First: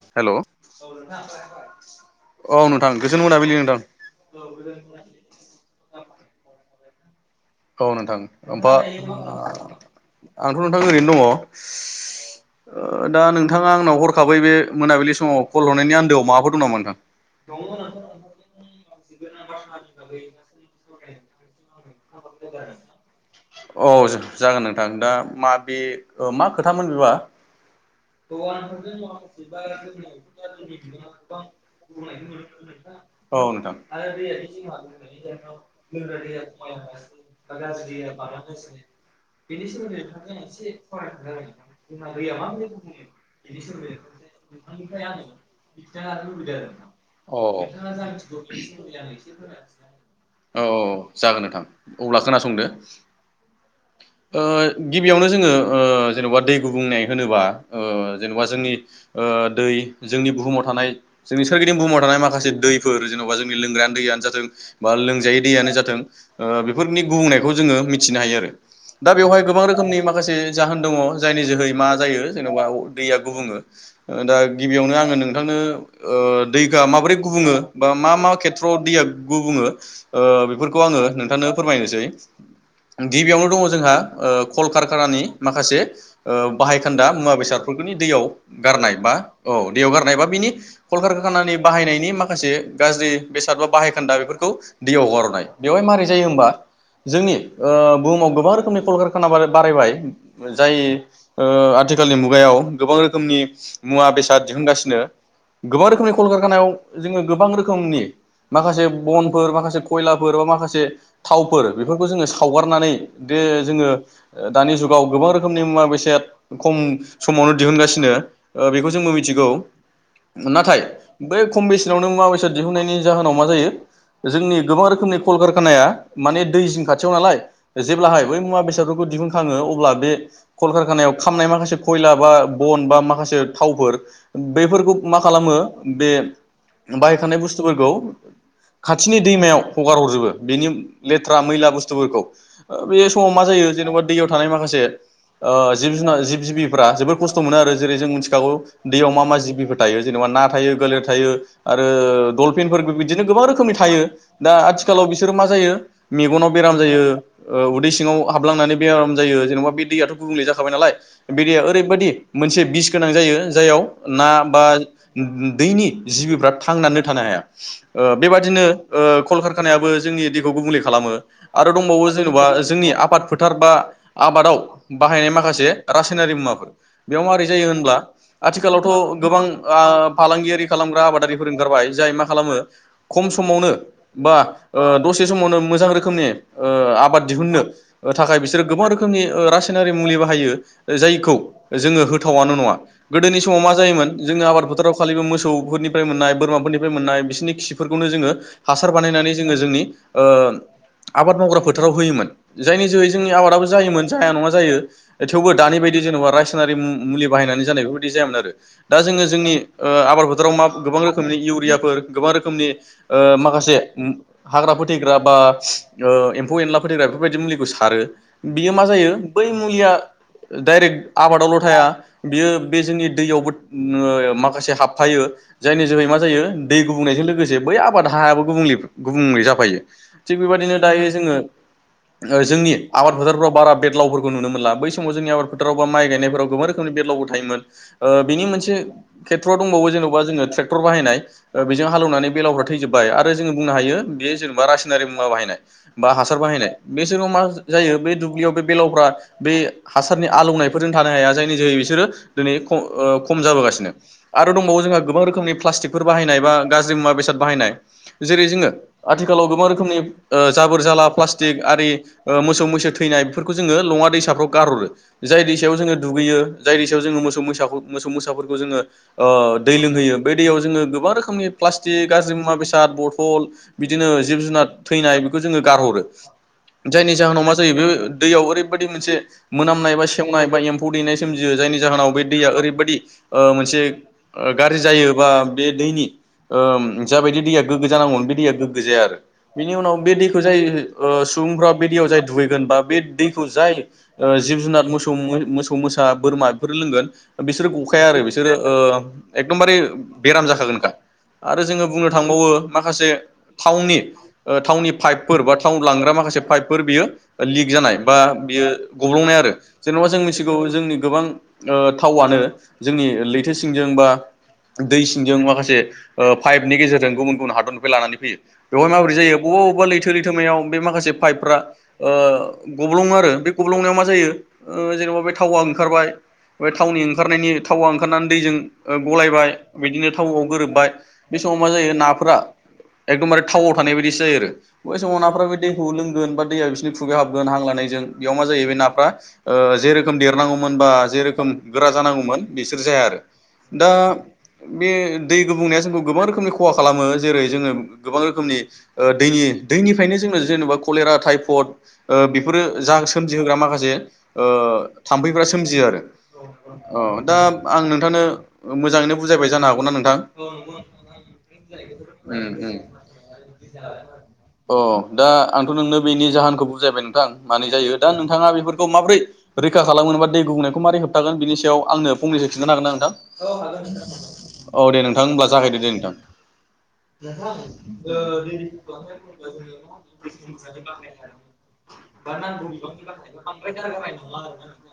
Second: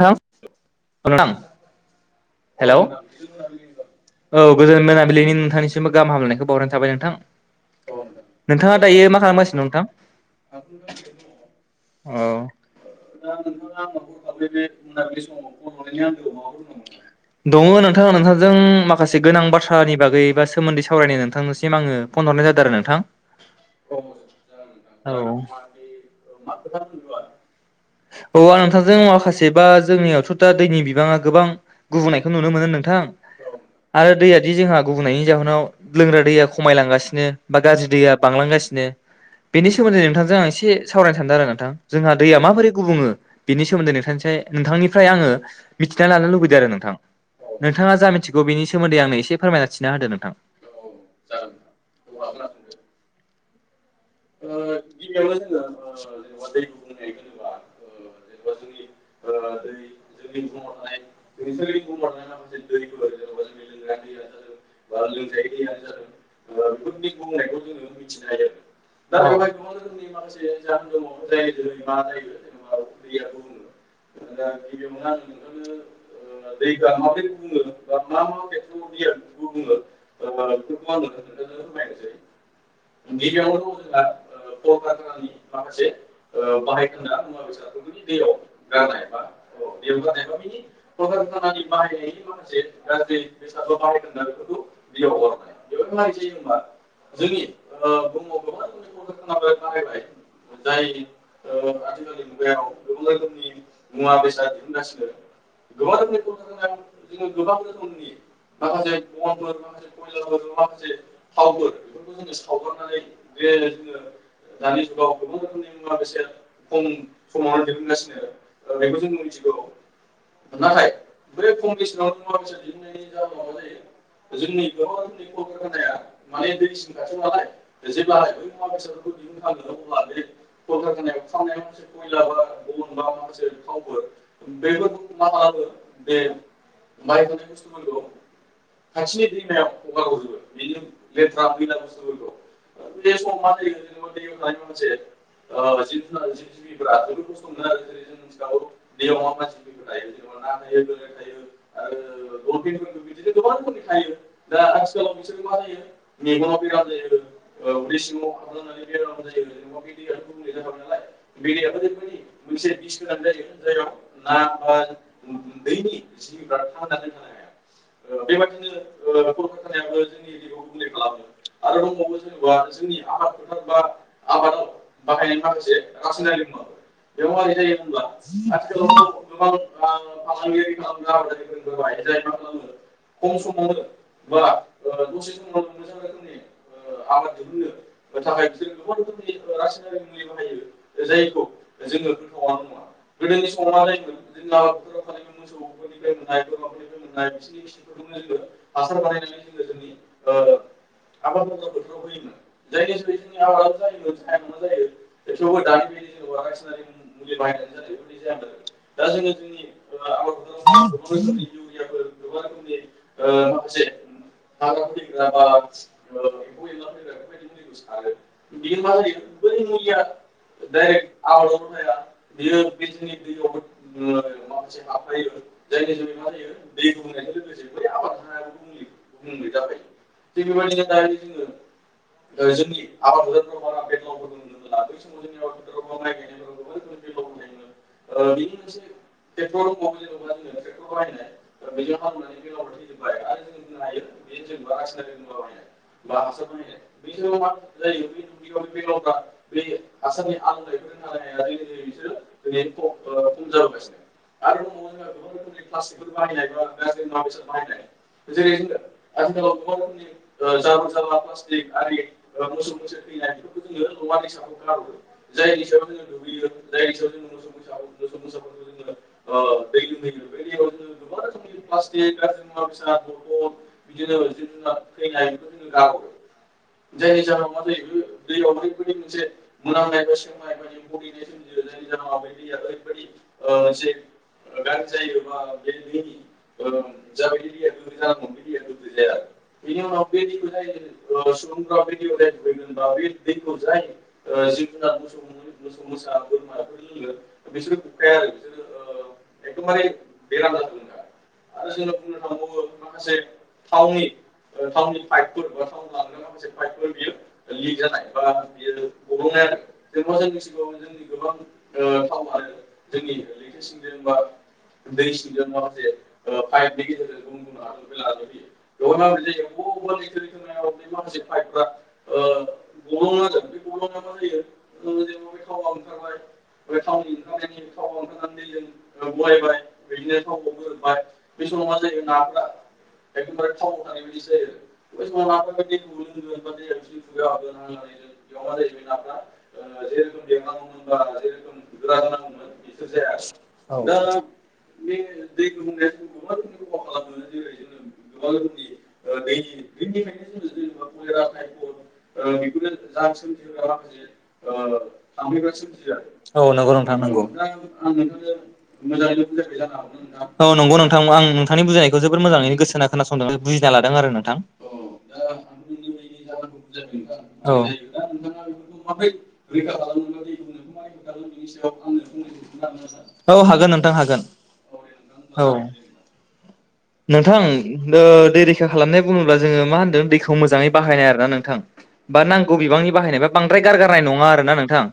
नोंथां हेल' औ नोंथां औ हेलौ नोंथां गोजोन मोनाबिलि नोंथां औ गोजोन मोनाबिलिनि नोंथांनिसिमबो गाहाम हामलानायखौ बाव थाबाय नोंथां औ नोंथां ओमफा नोंथाङा दायो मा खालामगासिनो नोंथां आंथ' नोंथां ओरैनो दङ ओ औ दा नोंथांङा आंनाव हरखाबै बे मोनाबिलि समाव कल हरनायनि आन्दोआव माबाफोर दं नामा नोंथां? दङ नोंथां नोंथांजों माखासे गोनां बाथ्रानि बागै बा सोमोन्दै सावरायनो नोंथांनिसिम आंङो अ जागोन नोंथां दा औ मा बे ओ मा खोथामोन बेबा? औ आं नोंथांजों माखासे बा जोंनियावथ' दा दैनि बिबाङा गोबां गुबुंनायखौ नुनो मोनो नोंथां औ नोंथां आरो दैयादि जोंहा गुबुंनायनि जाहोनाव लोंग्रा दैया खमायलांगासिनो बा गाज्रि दैया बांलांगासिनो बेनि सोमोन्दै नोंथांजों आं एसे सावरायनो सानदों आरो नोंथां जोंहा दैया माबोरै गुबुङो बेनि सोमोन्दै नोंथांनिसाय नोंथांनिफ्राय आंङो मिथिना लानो लुबैदों आरो नों नोंथाङा जा मिथिगौ बेनि सोमोन्दै आंनो एसे फोरमायना थिना होदो नोंथां फोरमायथिना होदो नोंथां। अब्ला खोनासंदो ओ गिबियावनो जोङो ओ जेन'बा दै गुबुंनाय होनोबा ओ जेन'बा जोंनि ओ दै जोंनि बुहुमाव थानाय जोंनि सोरगिदिं बुहुमाव थानाय माखासे दैफोर जेन'बा जोंनि लोंग्रायानो दैयानो जाथों बा लोंजायै दैयानो जाथों ओ बेफ नि गुबुंनायखौ जोंङो मिथिनो आरो हायो दाद बेवहाय गोबां रोखोमनि माखासे जाहोन दङ जायनि जोहै मा जायो जेनबा अ दैया गुबुङो। ओ दा गिबियावनो आंङो नोंथांनो ओ दैखा माबोरै गुबुङो बा मा मा खेथ्रआव दैया गुबुङो ओ बेफोर खौ आंङो नोंथांनो फोरमायनोसै गिबियावनो दङ जोंहा ओ कलकारखानानि माखासे ओ बाहायखोन्दा मुवा बेसादफोरखौनि दैयाव गारनाय बा औ दैयाव गारनाय बा बिनि कल कारखानानि बाहायनायनि माखासे गाज्रि बेसाद बा बाहायखोन्दा बेफोरखौ दैयाव हगारहरनाय बेवहाय मारै जायो होमबा जोंनि ओ बुहुमाव गोबां रोखोमनि कलकारखाना बारायबाय जाय ओ आथिखालनि मुगायाव गोबां रोखोमनि मुवा बेसाद दिहुनगासिनो गोबां रोखोमनि कलकारखानायाव। जोंङो गोबां रोखोमनि माखासे बनफोर माखासे खयलाफोर बा माखासे थावफोर बेफोरखौ जोङो साव गारनानै दे जोङो दानि जुगाव गोबां रोखोमनि मुवा बेसाद खम समावनो दिहुनगासिनो बेखौ जोंबो मिथिगौ नाथाय बे खम [unintelligible] मुवा बेसाद दिहुननायनि जाहोनाव मा जायो जोंनि गोबां रोखोमनि कलकारखानाया माने दै जिं खाथियाव नालाय जेब्लाहाय बै मुवा बेसादफोरखौ दिहुनखाङो अब्ला बे कलकारखानायाव खामनाय माखासे खयला बा बन बा माखासे थावफोर बेैफोरखौ मा खालामो बे बाहायखानाय बुस्थुफोरखौ खाथिनि दैमायाव हगार हरजोबो बेनि लेथ्रा मैला बुस्थुफोरखौ बे समाव मा जायो जेनेबा दैयाव थानाय माखासे जिब जुनार जिब जिबिफ्रा जोबोर खस्थ' मोनो आरो जेरै जों मिथिखागौ दैयाव मा मा जिबिफोर थायो जेनेबा ना थायो, गलोर थायो। आरो दलफिनफोर बिदिनो गोबां रोखोमनि थायो दा आथिखालाव बिसोरो मा जायो मेगनाव बेराम जायो उदै सिङाव हाबलांनानै बेराम जायो जेनेबा बे दैयाथ गुबुंले जाखाबाय नालाय बे दैया ओरैबायदि मोनसे बिस गोनां जायो जाययाव ना बा दैनि थांनानै थानो हाया ओ बेबादिनो ओ कलकारखानायाबो जोंनि दैखौ गुबुंले खालामो आरो दंबावो जेन'बा जोंनि आबाद फोथार बा आबादाव बाहायनाय माखासे रासायनारि मुवाफोर बेयाव माबारै जायो होनब्ला आथिखालावथ' गोबां ओ फालांगियारि खालाम खालामग्रा‌ आबादारिफोर ओंखारबाय जाय मा खालामो खम समावनो बा दसे समावनो मोज मोजां रोखोमनि आबाद दिहुनो थाखाय बिसोरो गोबां रोखोमनि रासायनारि मुलि बाहायो जायखौ जोङो होथावनो नङा गोदोनि समाव मा जायोमोन जोंनि आबाद फोथाराव खालि मोसौफोरनिफ्राय मोननाय बोरमाफोरनिफ्राय मोननाय बिसोरनि खिफोरखौनो जोङो हासार बानायनानै जोङो जोंनि ओ आबाद मावग्रा फोथाराव होयोमोन जायनि जोहै जोंनि आबादाबो जायोमोन जाया नङा जायो थेवबो दानि बायदि जेन'बा रायसनारि मुलि बाहायनानै जानाय बेफोरबायदि जायामोन आरो दा जोङो जोंनि फोथाराव मा गोबां रोखोमनि इउरियाफोर गोबां रोखोमनि माखासे हाग्रा फोथैग्रा बा ओ एम्फौ एनला फोथैग्रा बेफोरबायदि मुलिखौ सारो बियो मा जायो बै मुलिया डाइरेक्ट आबादावल' थाया बियो बे जोंनि दैयावबो माखासे हाब थाबफायो जायनि जोहै मा जायो दै गुबुंनायजों लोगोसे बै आबाद हायाबो गुबुंल गुबुंले जाफायो थिग बेबायदिनो दायो जोङो जोंनि आबाद फोथारफ्राव बारा बेरलावफोरखौ नुनो मोनला बै समाव जोंनि आबाद फोथाराव बा माइ गायनायफोराव गोबां रोखोमनि बेरलावबो थायोमोन बिनि मोनसे खेथ्र'। दंबावो जेनेबा जोङो ट्रेक्टर बाहायनाय बेजों हालेवनानै बेलावफ्रा थैजोबबाय आरो जों बुंनो हायो बेयो जेनबा रा नारि मुवा बाहायनाय बा हासार बाहायनाय बेसोराव मा जायो बे दुब्लियाव बे बेलावफ्रा बे हासारनि आलौनायफोरजों थानो हाया जायनि जोहै बिसोरो दोनै खम जाबोगासिनो आरो दंबावो जोंहा गोबां रोखोमनि प्लास्टिकफोर बाहायनाय बा गाज्रि मुवा बेसाद बाहायनाय जेरै जोङो आथिखालाव गोबां रोखोम रोखोमनि जाबोर जाला प्लासतिक आरि मोसौ मैसो थैनाय बेफोरखौ जोङो लङा दैसाफ्राव गारहरो जाय दैसायाव जोङो दुगैयो जाय दैसायाव जोङो मोसौ मोसौ मोसाफोरखौ जोङो ओ दै लोंहोयो बे दैयाव जोङो गोबां रोखोमनि प्लास्टिक गाज्रि मुवा बेसाद बथ'ल बिदिनो जिब जुनार। थैनाय बेखौ जोङो गारहरो जायनि जाहोनाव मा जायो बे दैयाव ओरैबायदि मोनसे मोनामनाय बा सेवनाय बा एम्फौ दैनाय सोमजियो जायनि जाहोनाव बे दैया ओरैबायदि ओ मोनसे ओ गाज्रि जायो बा बे दैनि ओ जाबायदि दैया गोग्गो जानांगौमोन बे दैया गोग्गो जाया आरो बेनि उनाव बे दैखौ जाय ओ सुबुंफ्रा बे दैयाव जाय दुगैगोन बा बे दैखौ जाय ओ जिब जुनार मोसौ मोसौ मोसा बोरमा बेफोरो लोंगोन बिसोरो गखाया आरो बिसोरो ओ एकदमबारे बेराम जाखागोनखा आरो जोङो बुंनो थांबावो माखासे थाउननि ओ थावनि पाइपफोर बा थाव लांग्रा माखासे पाइफोर बियो लिक जानाय बा बियो गब्लंनाय आरो जेनबा जों मिथिगौ जोंनि गोबां ओ थावआनो जोंनि लैथो सिंजो दै सिंजों माखासे ओ पाइपनि गेजेरजों गुबुन गुबुन हादरनिफ्राय लानानै फैयो बेवहाय माबोरै जायो बबा बबबा लैथो लैथोमायाव बे माखासे पाइपफ्रा ओ गब्लङो आरो बे गब्लंनायाव मा जायो ओ जेनेबा बे थावा ओंखारबाय बे थावनि ओंखारनायनि थावा ओंखारनानै दैजों ओ गलायबाय बिदिनो थावआव गोरोबबाय बे समाव मा जायो नाफोरा एकदमबारे थाव थानाय बायदि जायो आरो बै समाव नाफोरा बे दैखौ लोंगोन बा दैया बिसोरनि खुगायाव हाबगोन हां लानायजों बेयाव मा जायो बे नाफ्रा ओ जेरोखोम देरनांगौमोन बा जेरोखोम गोरा जानांगौमोन बिसोर जाया आरो दा बे दै गुबुंनाया जोंखौ गोबां रोखोमनि खहा खालामो जेरै जोङो गोबां रोखोमनि ओ दैनि दैनिफ्रायनो जोंनो जेनेबा कलेरा टाइफड ओ बेफोरो जा सोमजिहोग्रा माखासे ओ थाम्फैफोरा सोमजियो आरो औ नंगौ नोंथां अ दा आं नोंथांनो मोजाङैनो बुजायबाय जानो हागौना नोंथां? औ उम नंगौ नोंथनि बुजायनायखौ जोबोर मोजाङैनो गोसोहोना खोनासंदों आरो बुजि लादों अ दा आंथ' नोंनो बेनि जाहोनखौ बुजायबाय नोंथां औ मानि जायो दा नोंथाङा बेफोरखौ माबोरै रैखा खालामगोन बा दै गुबुंनायखौ मारै होबथागोन बिनि सायाव आंनो फंनैसो खिनथानो हागोन ना नोंथां? औ हागोन नोंथां औ दे नोंथां औ होनब्लाा जागायदो दे नोंथां नोंथां ओ ओ दै रैखा खालामनाय बुङोब्ला जोङो मा होनदों दैखौ मोजाङै बाहायनाय आरो ना नोंथां बा नांगौ बिबांनि बाहायनाय बा बांद्राय गारगारनाय नङा आरो ना नोंथां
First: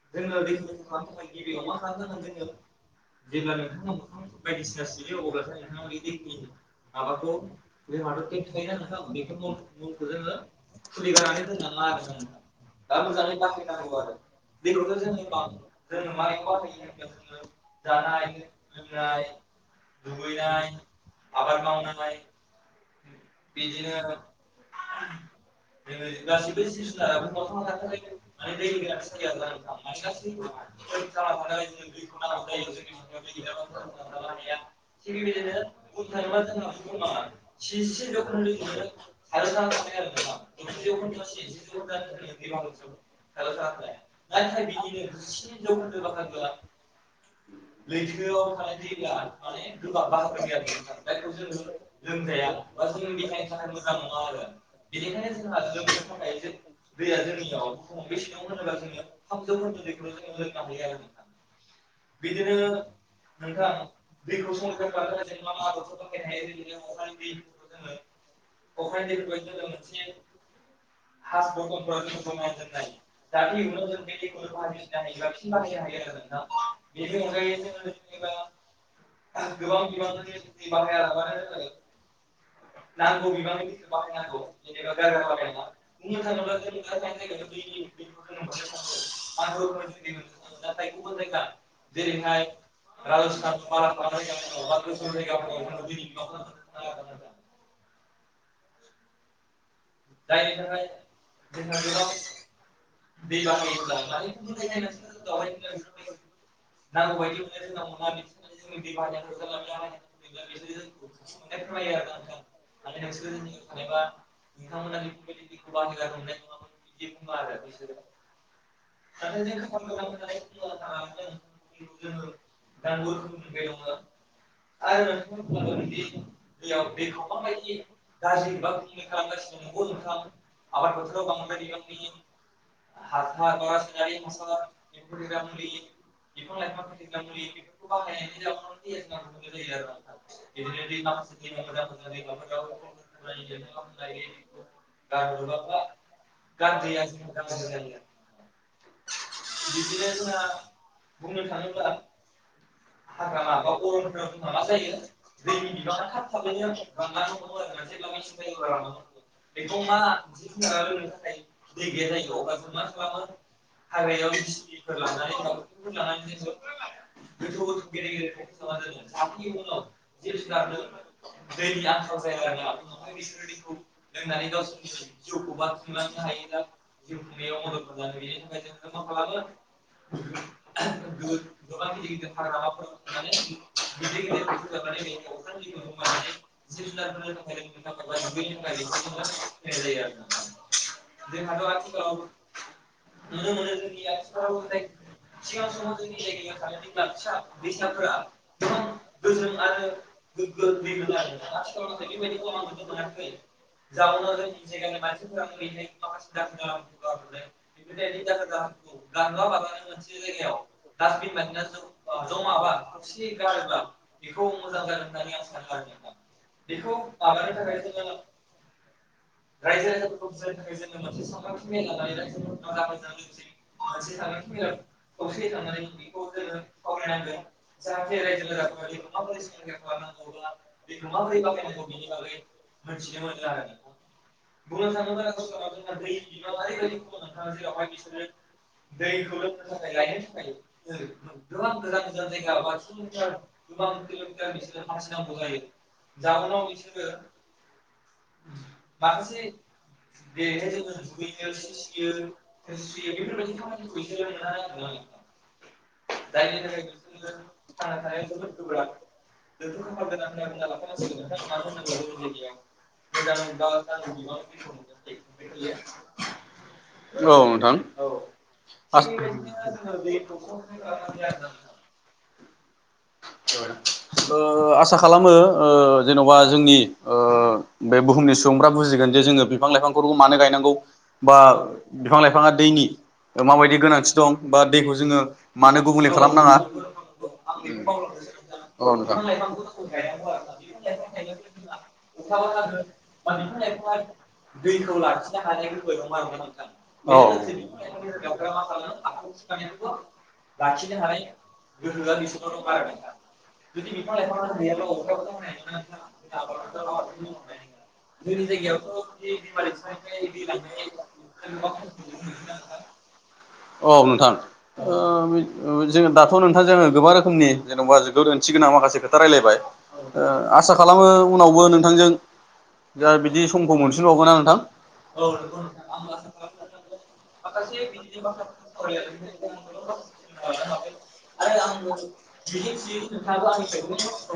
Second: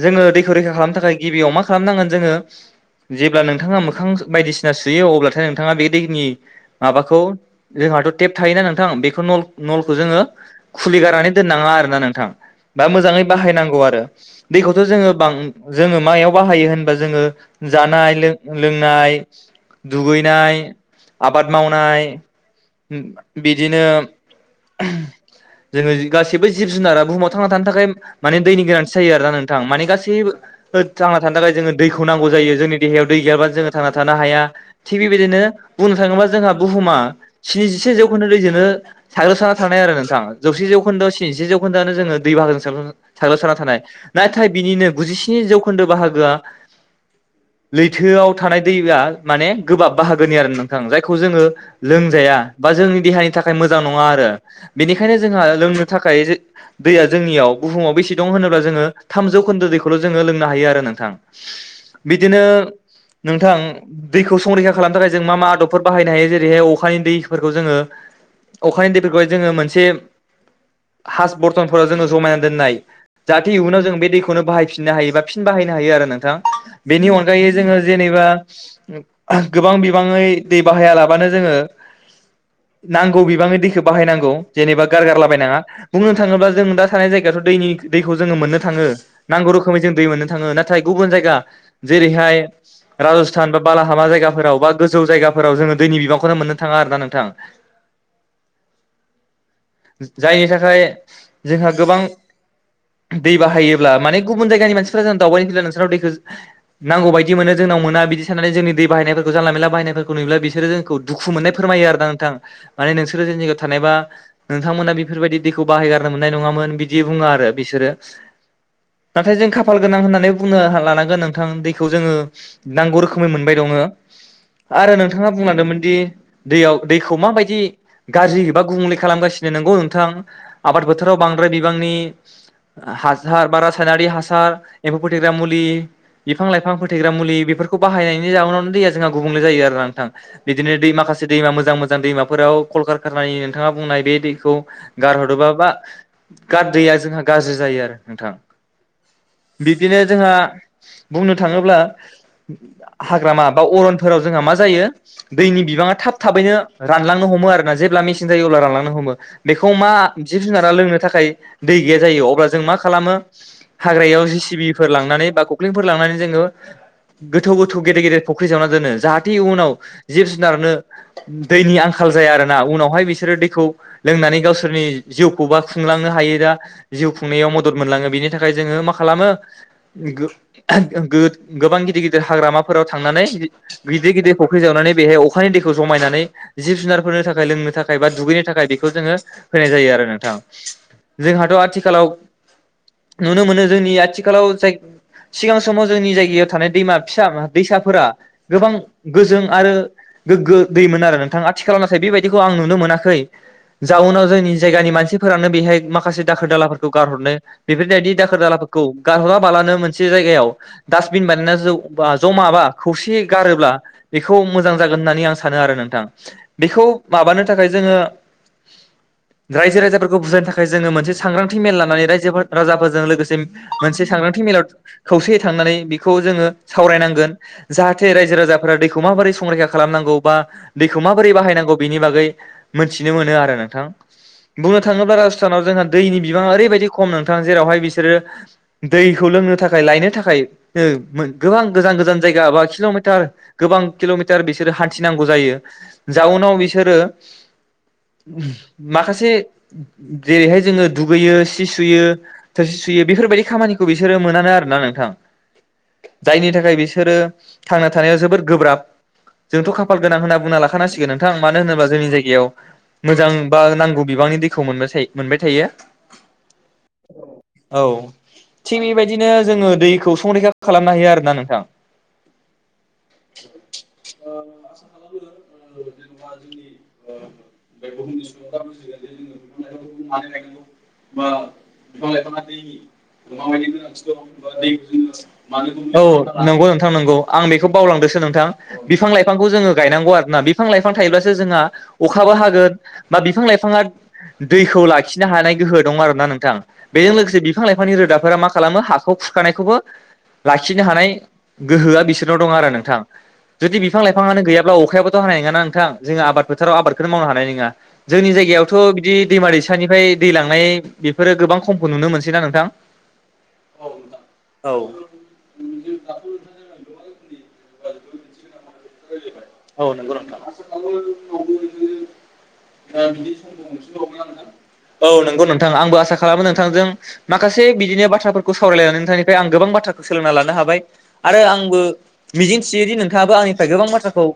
जोङो दैखौ रैखा खालामनो थाखाय गिबियाव मा खालामनांगोन जोङो जेब्ला नोंथाङा मोखां बायदिसिना सुयो अब्लाथाय नोंथाङा बे दैनि माबाखौ जोंहाथ' टेप थायोना नोंथां बेखौ नल-नलखौ जोङो खुलिगारनानै दोननाङा आरोना नोंथां बा मोजाङै बाहायनांगौ आरो दैखौथ' जोङो बां-जोङो मायाव बाहायो होनबा जोङो जानाय लों-लोंनाय दुगैनाय आबाद मावनाय। उम बिदिनो जोङो गासैबो जिब जुनार बुहुमाव थांना थानो थाखाय माने दैनि गोनांथि जायो आरोना नोंथां माने गासैबो थांना थानो थाखाय जोङो दैख नांगौ जायो जोंनि देहायाव दै गैयाबा जोङो थांना थानो हाया थिग बेबायदिनो बुंनो थाङोबा जोंहा बुहुमा स्निजिसे जौखोन्दो दैजोंनो साग्लोबसारना थानाय आरो नोंथाङ जौसे जौखोन्दो स्निजिसे जौखोन्दोआनो जोङो दै बाहागोजों साग्लोबसारना थानाय नाथाय बिनिनो गुजिस्नि जौखोन्दो बाहागोआ लैथोआव थानाय दैया माने गोबाब बाहागोनि आरो नोंथां जायखौ जोङो लो बा जोंनि देहानि थाखाय मोजां नङा आरो बेनिखायनो जोंहा लोंनो थाखाय जे दैया जोंनियाव बुहुमाव बेसे दं होनोब्ला जोङो थाम जौखोन्दो दैखौल' जोङो लोंनो हायो आरो नोंथां। बिदिनो नोंथां दैखौ संरैखा खालामनो थाखाय जों मा मा आदबफोर बाहायनो हायो जेरैहाय अखानि दैफोरखौ जोङो अखानि दैफोरखौहाय जोङो मोनसे हास बरतनफोराव जोङो जमायना दोननाय जाहाथे इयुनाव जोंङो बे दैखौनो बाहायफिननो हायो बा फिन बाहायनो हायो आरो नोंथां। बेनि अनगायै जोङो जेनेबा गोबां बिबाङै दै बाहाया लाबानो जोङो नांगौ बिबाङै दैखौ बाहायनांगौ जेनेबा गारगारलाबायनाङा बुंनो थाङोब्ला जों दा थानाय जायगायाथ' दैनि दैखौ जोङो मोननो थाङो नांगौ रोखोमै जों दै मोननो थाङो नाथाय गुबुन जायगा जेरैहाय राजस्थान बा बालाहालामा जायगाफोराव बा गोजौ जायगाफोराव जों दैनि बिबां नो मोननो थाङा आरोना नोंथां। जायनि थाखाय जोंहा गोबां दै बाहायोब्ला माने गुबुन जायगानि मानसिफ्रा जों दावबायनो फैला नोंसोरनाव दैखौ नांगौ बायदि मोनो जोंनाव मोना बिदि साननानै जोंनि दै बाहायनायफोरखौ जानला मेलला बाहायनायफोरखौ नुयोब्ला बिसोरो जोंखौ दुखु मोननाय फोरमायो आरो ना नोंथां माने नोंसोरो जों जायगायाव थानायबा नोंथांमोना बेफोरबायदि दैखौ बाहायगारनो मोननाय नङामोन बिदि बुङो आरो बिसोरो नाथाय जों खाफाल गोनां होननानै बुंनो लानांगोन नों। नोंथ दैखौ जोङो नांगौ रोखोमै मोनबाय दङ आरो नोंथाङा बुंलांदोंमोन दि दैयाव दैखौ माबायदि गाज्रि बा गुबुंलै खालामगासिनो। नोंगौ नोंथां आबाद बोथोराव बांद्राय बिबांनि हासार बा रासायनारि हासार एम्फौ फोथग्रा मुलि बिफां लाइफां फोथैग्रा मुलि बेफोरखौ बाहायनायनि जाहोनावनो दैया जोंहा गुबुंले जायो आरो नोंथां बिदिनो दै माखासे दैमा मोजां मोजां दैमाफोराव कलकार खारानि नोंथाङा बुंनाय बे दै गारहरोबाबा गार दैया जोंहा गाज्रि जायो आरो नोंथां बिदिनो जोंहा, बुंनो थाङोब्ला हाग्रामा बा अरनफोराव जोंहा मा जायो दैनि बिबाङा थाब थाबैनो रानलांनो हमो आरोना जेब्ला मेसिन जायो अब्ला रानलांनो हमो बेखौ मा जिब जुनारा लोंनो थाखाय दै गैया जायो अब्ला जों मा खालामो हाग्रायाव जि सिबिफोर लांनानै बा [unintelligible] लांनानै जोङो गोथौ गोथौ गेदेर गेदेर फुख्रि जावनानै दोन जाहेनाव जिब जुनारनो दैनि आंखाल जायोना उनावाय बिसोर दै होननानै गावसोरनि जिउखौबा खुंलांनो हायो दा जिउ खुंनायाव मदद मोनलाङो बेनि थाखाय जोङो मा खालामो गोबां गिदिर गिदिर हाग्रामाफोराव थांनानै गिदिर गिदिर फुख्रि जावनानै बेहाय अखानि दैखौ जमायनानै जिब जुनारफोरनो थाखाय लोंनो थाखाय बा दुगैनो थाखाय बेखौ जों, होनाय जायो आरो नोंथां जोंहाथ आथिखालाव नुनो मोनो। जोंनि आथिखालाव जाय - सिगां समाव जोंनि जायगायाव थानाय दैमा फिसा दैसाफोरा गोबां गोजों आरो गोग्गो दैमोन आरो नोंथां आथिखालाव नाथाय बेबायदिखौ आं नुनो मोनाखै जाउनाव जोंनि जायगानि मानसिफोरानो बेहाय माखासे दाखोर दालाफोरखौ गारहरनो बेफोरबायदि दाखोर दालाफोरखौ गारहराबालानो मोन जायगायाव डास्बिन बानायनानै ज' ज' माबा खौसे गारोब्ला बेखौ मोजां जागोन होननानै आं सानो आरो नोंथां बेखौ माबानो थाखाय जोङो। रायजो राजाफोरखौ बुजायनो थाखाय जोङो मोनसे सांग्रांथि मेल लानानै रायजो राजाफोरजों लोगोसे मोनसे सांग्रांथि मेलाव खौसेयै थांनानै बेखौ जोङो सावरायनांगोन जाहाथे रायजो राजाफोरा दैखौ माबोरै संरैखा खालामनांगौ बा दैखौ माबोरै बाहायनांगौ बिनि बागै मोनथिनो नोंथां बुंनो थाङोब्ला राजथाव जोंहा दैनि बिबाङा ओरैबायदि खम नोंथां जेरावहाय बिसोरो दैखौ लोंनो थाखाय लायनो थाखाय गोबां गोजान गोजान जायगा बा किलमिटार गोबां किलमिटार बिसोरो हान्थिनांगौ जायो जाउनाव बिसोरो उम माखासे जेरैहाय जोङो दुगैयो सि सुयो थोरसि सुयो बेफोरबायदि खामानिखौ बिसोरो मोनानो आरो ना नोंथां जायनि थाखाय बिसोरो थांना थानाया जोबोद गोब्राब जोंथ' खाफाल गोनां होनना बुंना लाखानांसिगोन नोंथां मानो होनोब्ला जोंनि जायगायाव मोजां बा नांगौ बिबांनि दैखौ मोनबायसाय मोनबाय थायो औ नोंथां औ थिग बेबायदिनो जोङो दैखौ संरैखा खालामनो हायो आरोना नोंथां ओ आसा खालामो ओ जेनबा जोंनि ओ बे बुहुमनि सुबुंफ्रा बुजिगोन जे जोङो बिफां लाइफांफोरखौ मानो गायनांगौ बा बिफां लाइफाङा दैनि ओ माबायदि औ गोनांथि दं बा दैखौ जोङो मानो गुबुंले खालामनाङा नंगौ नोंथां नंगौ आं बेखौ बावलांदोसो नोंथां औ बिफां लाइफांखौ जोङो गायनांगौ आरोना बिफां लाइफां थायोब्लासो जोंहा नोंथां अखाब हागोन बा बिफां लाइफांआ दैखो लाखिनो हानाय गोहो दङ आरो ना नोंथां बेजों लोगोसे बिफां लाइफां रोदाफोरा मा खालामो हाखो खौ खुरखानायखौबो लाखिनो हानाय गोहोआ बिसोरनाव दं आरो नोंथां जुदि बिफां लाइफाङानो गैयाब्ला अखायाबोथ' हानाय नङा नोंथां जो आबाद फोथाराव आबादखौनो माव नो हानाय नङा जोंनि जायगायावथ बिदि दैमा दैसानिफ्राय दै लांनाय बेफोरो गोबां खमखौ नुनो मोनसैना नोंथां? अ' नोंथां ओ जोङो दाथ' नोंथां जोङो गोबां रोखोम जेनबा [unintelligible] था रायलायबाय औ नंगौ ओ नोंथां आसा खालामो उनावबो नोंथांजों दा बिदि समखौ मोनफिनबावगोन ना नोंथां ओ [unintelligible] औ नोंगौ नोंथां आंबो आसा खालामो नोंथांजों माखासे बिदिनो बाथ्राफोरखौ सावरायलायनानै नोंथांनिफ्राय आं गोबां बाथ्राखौ सोलोंना लानो हाबाय आरो आंबो मिजिंथियोदि नोंथाङाबो आंनि गोबां बाथ्राखौ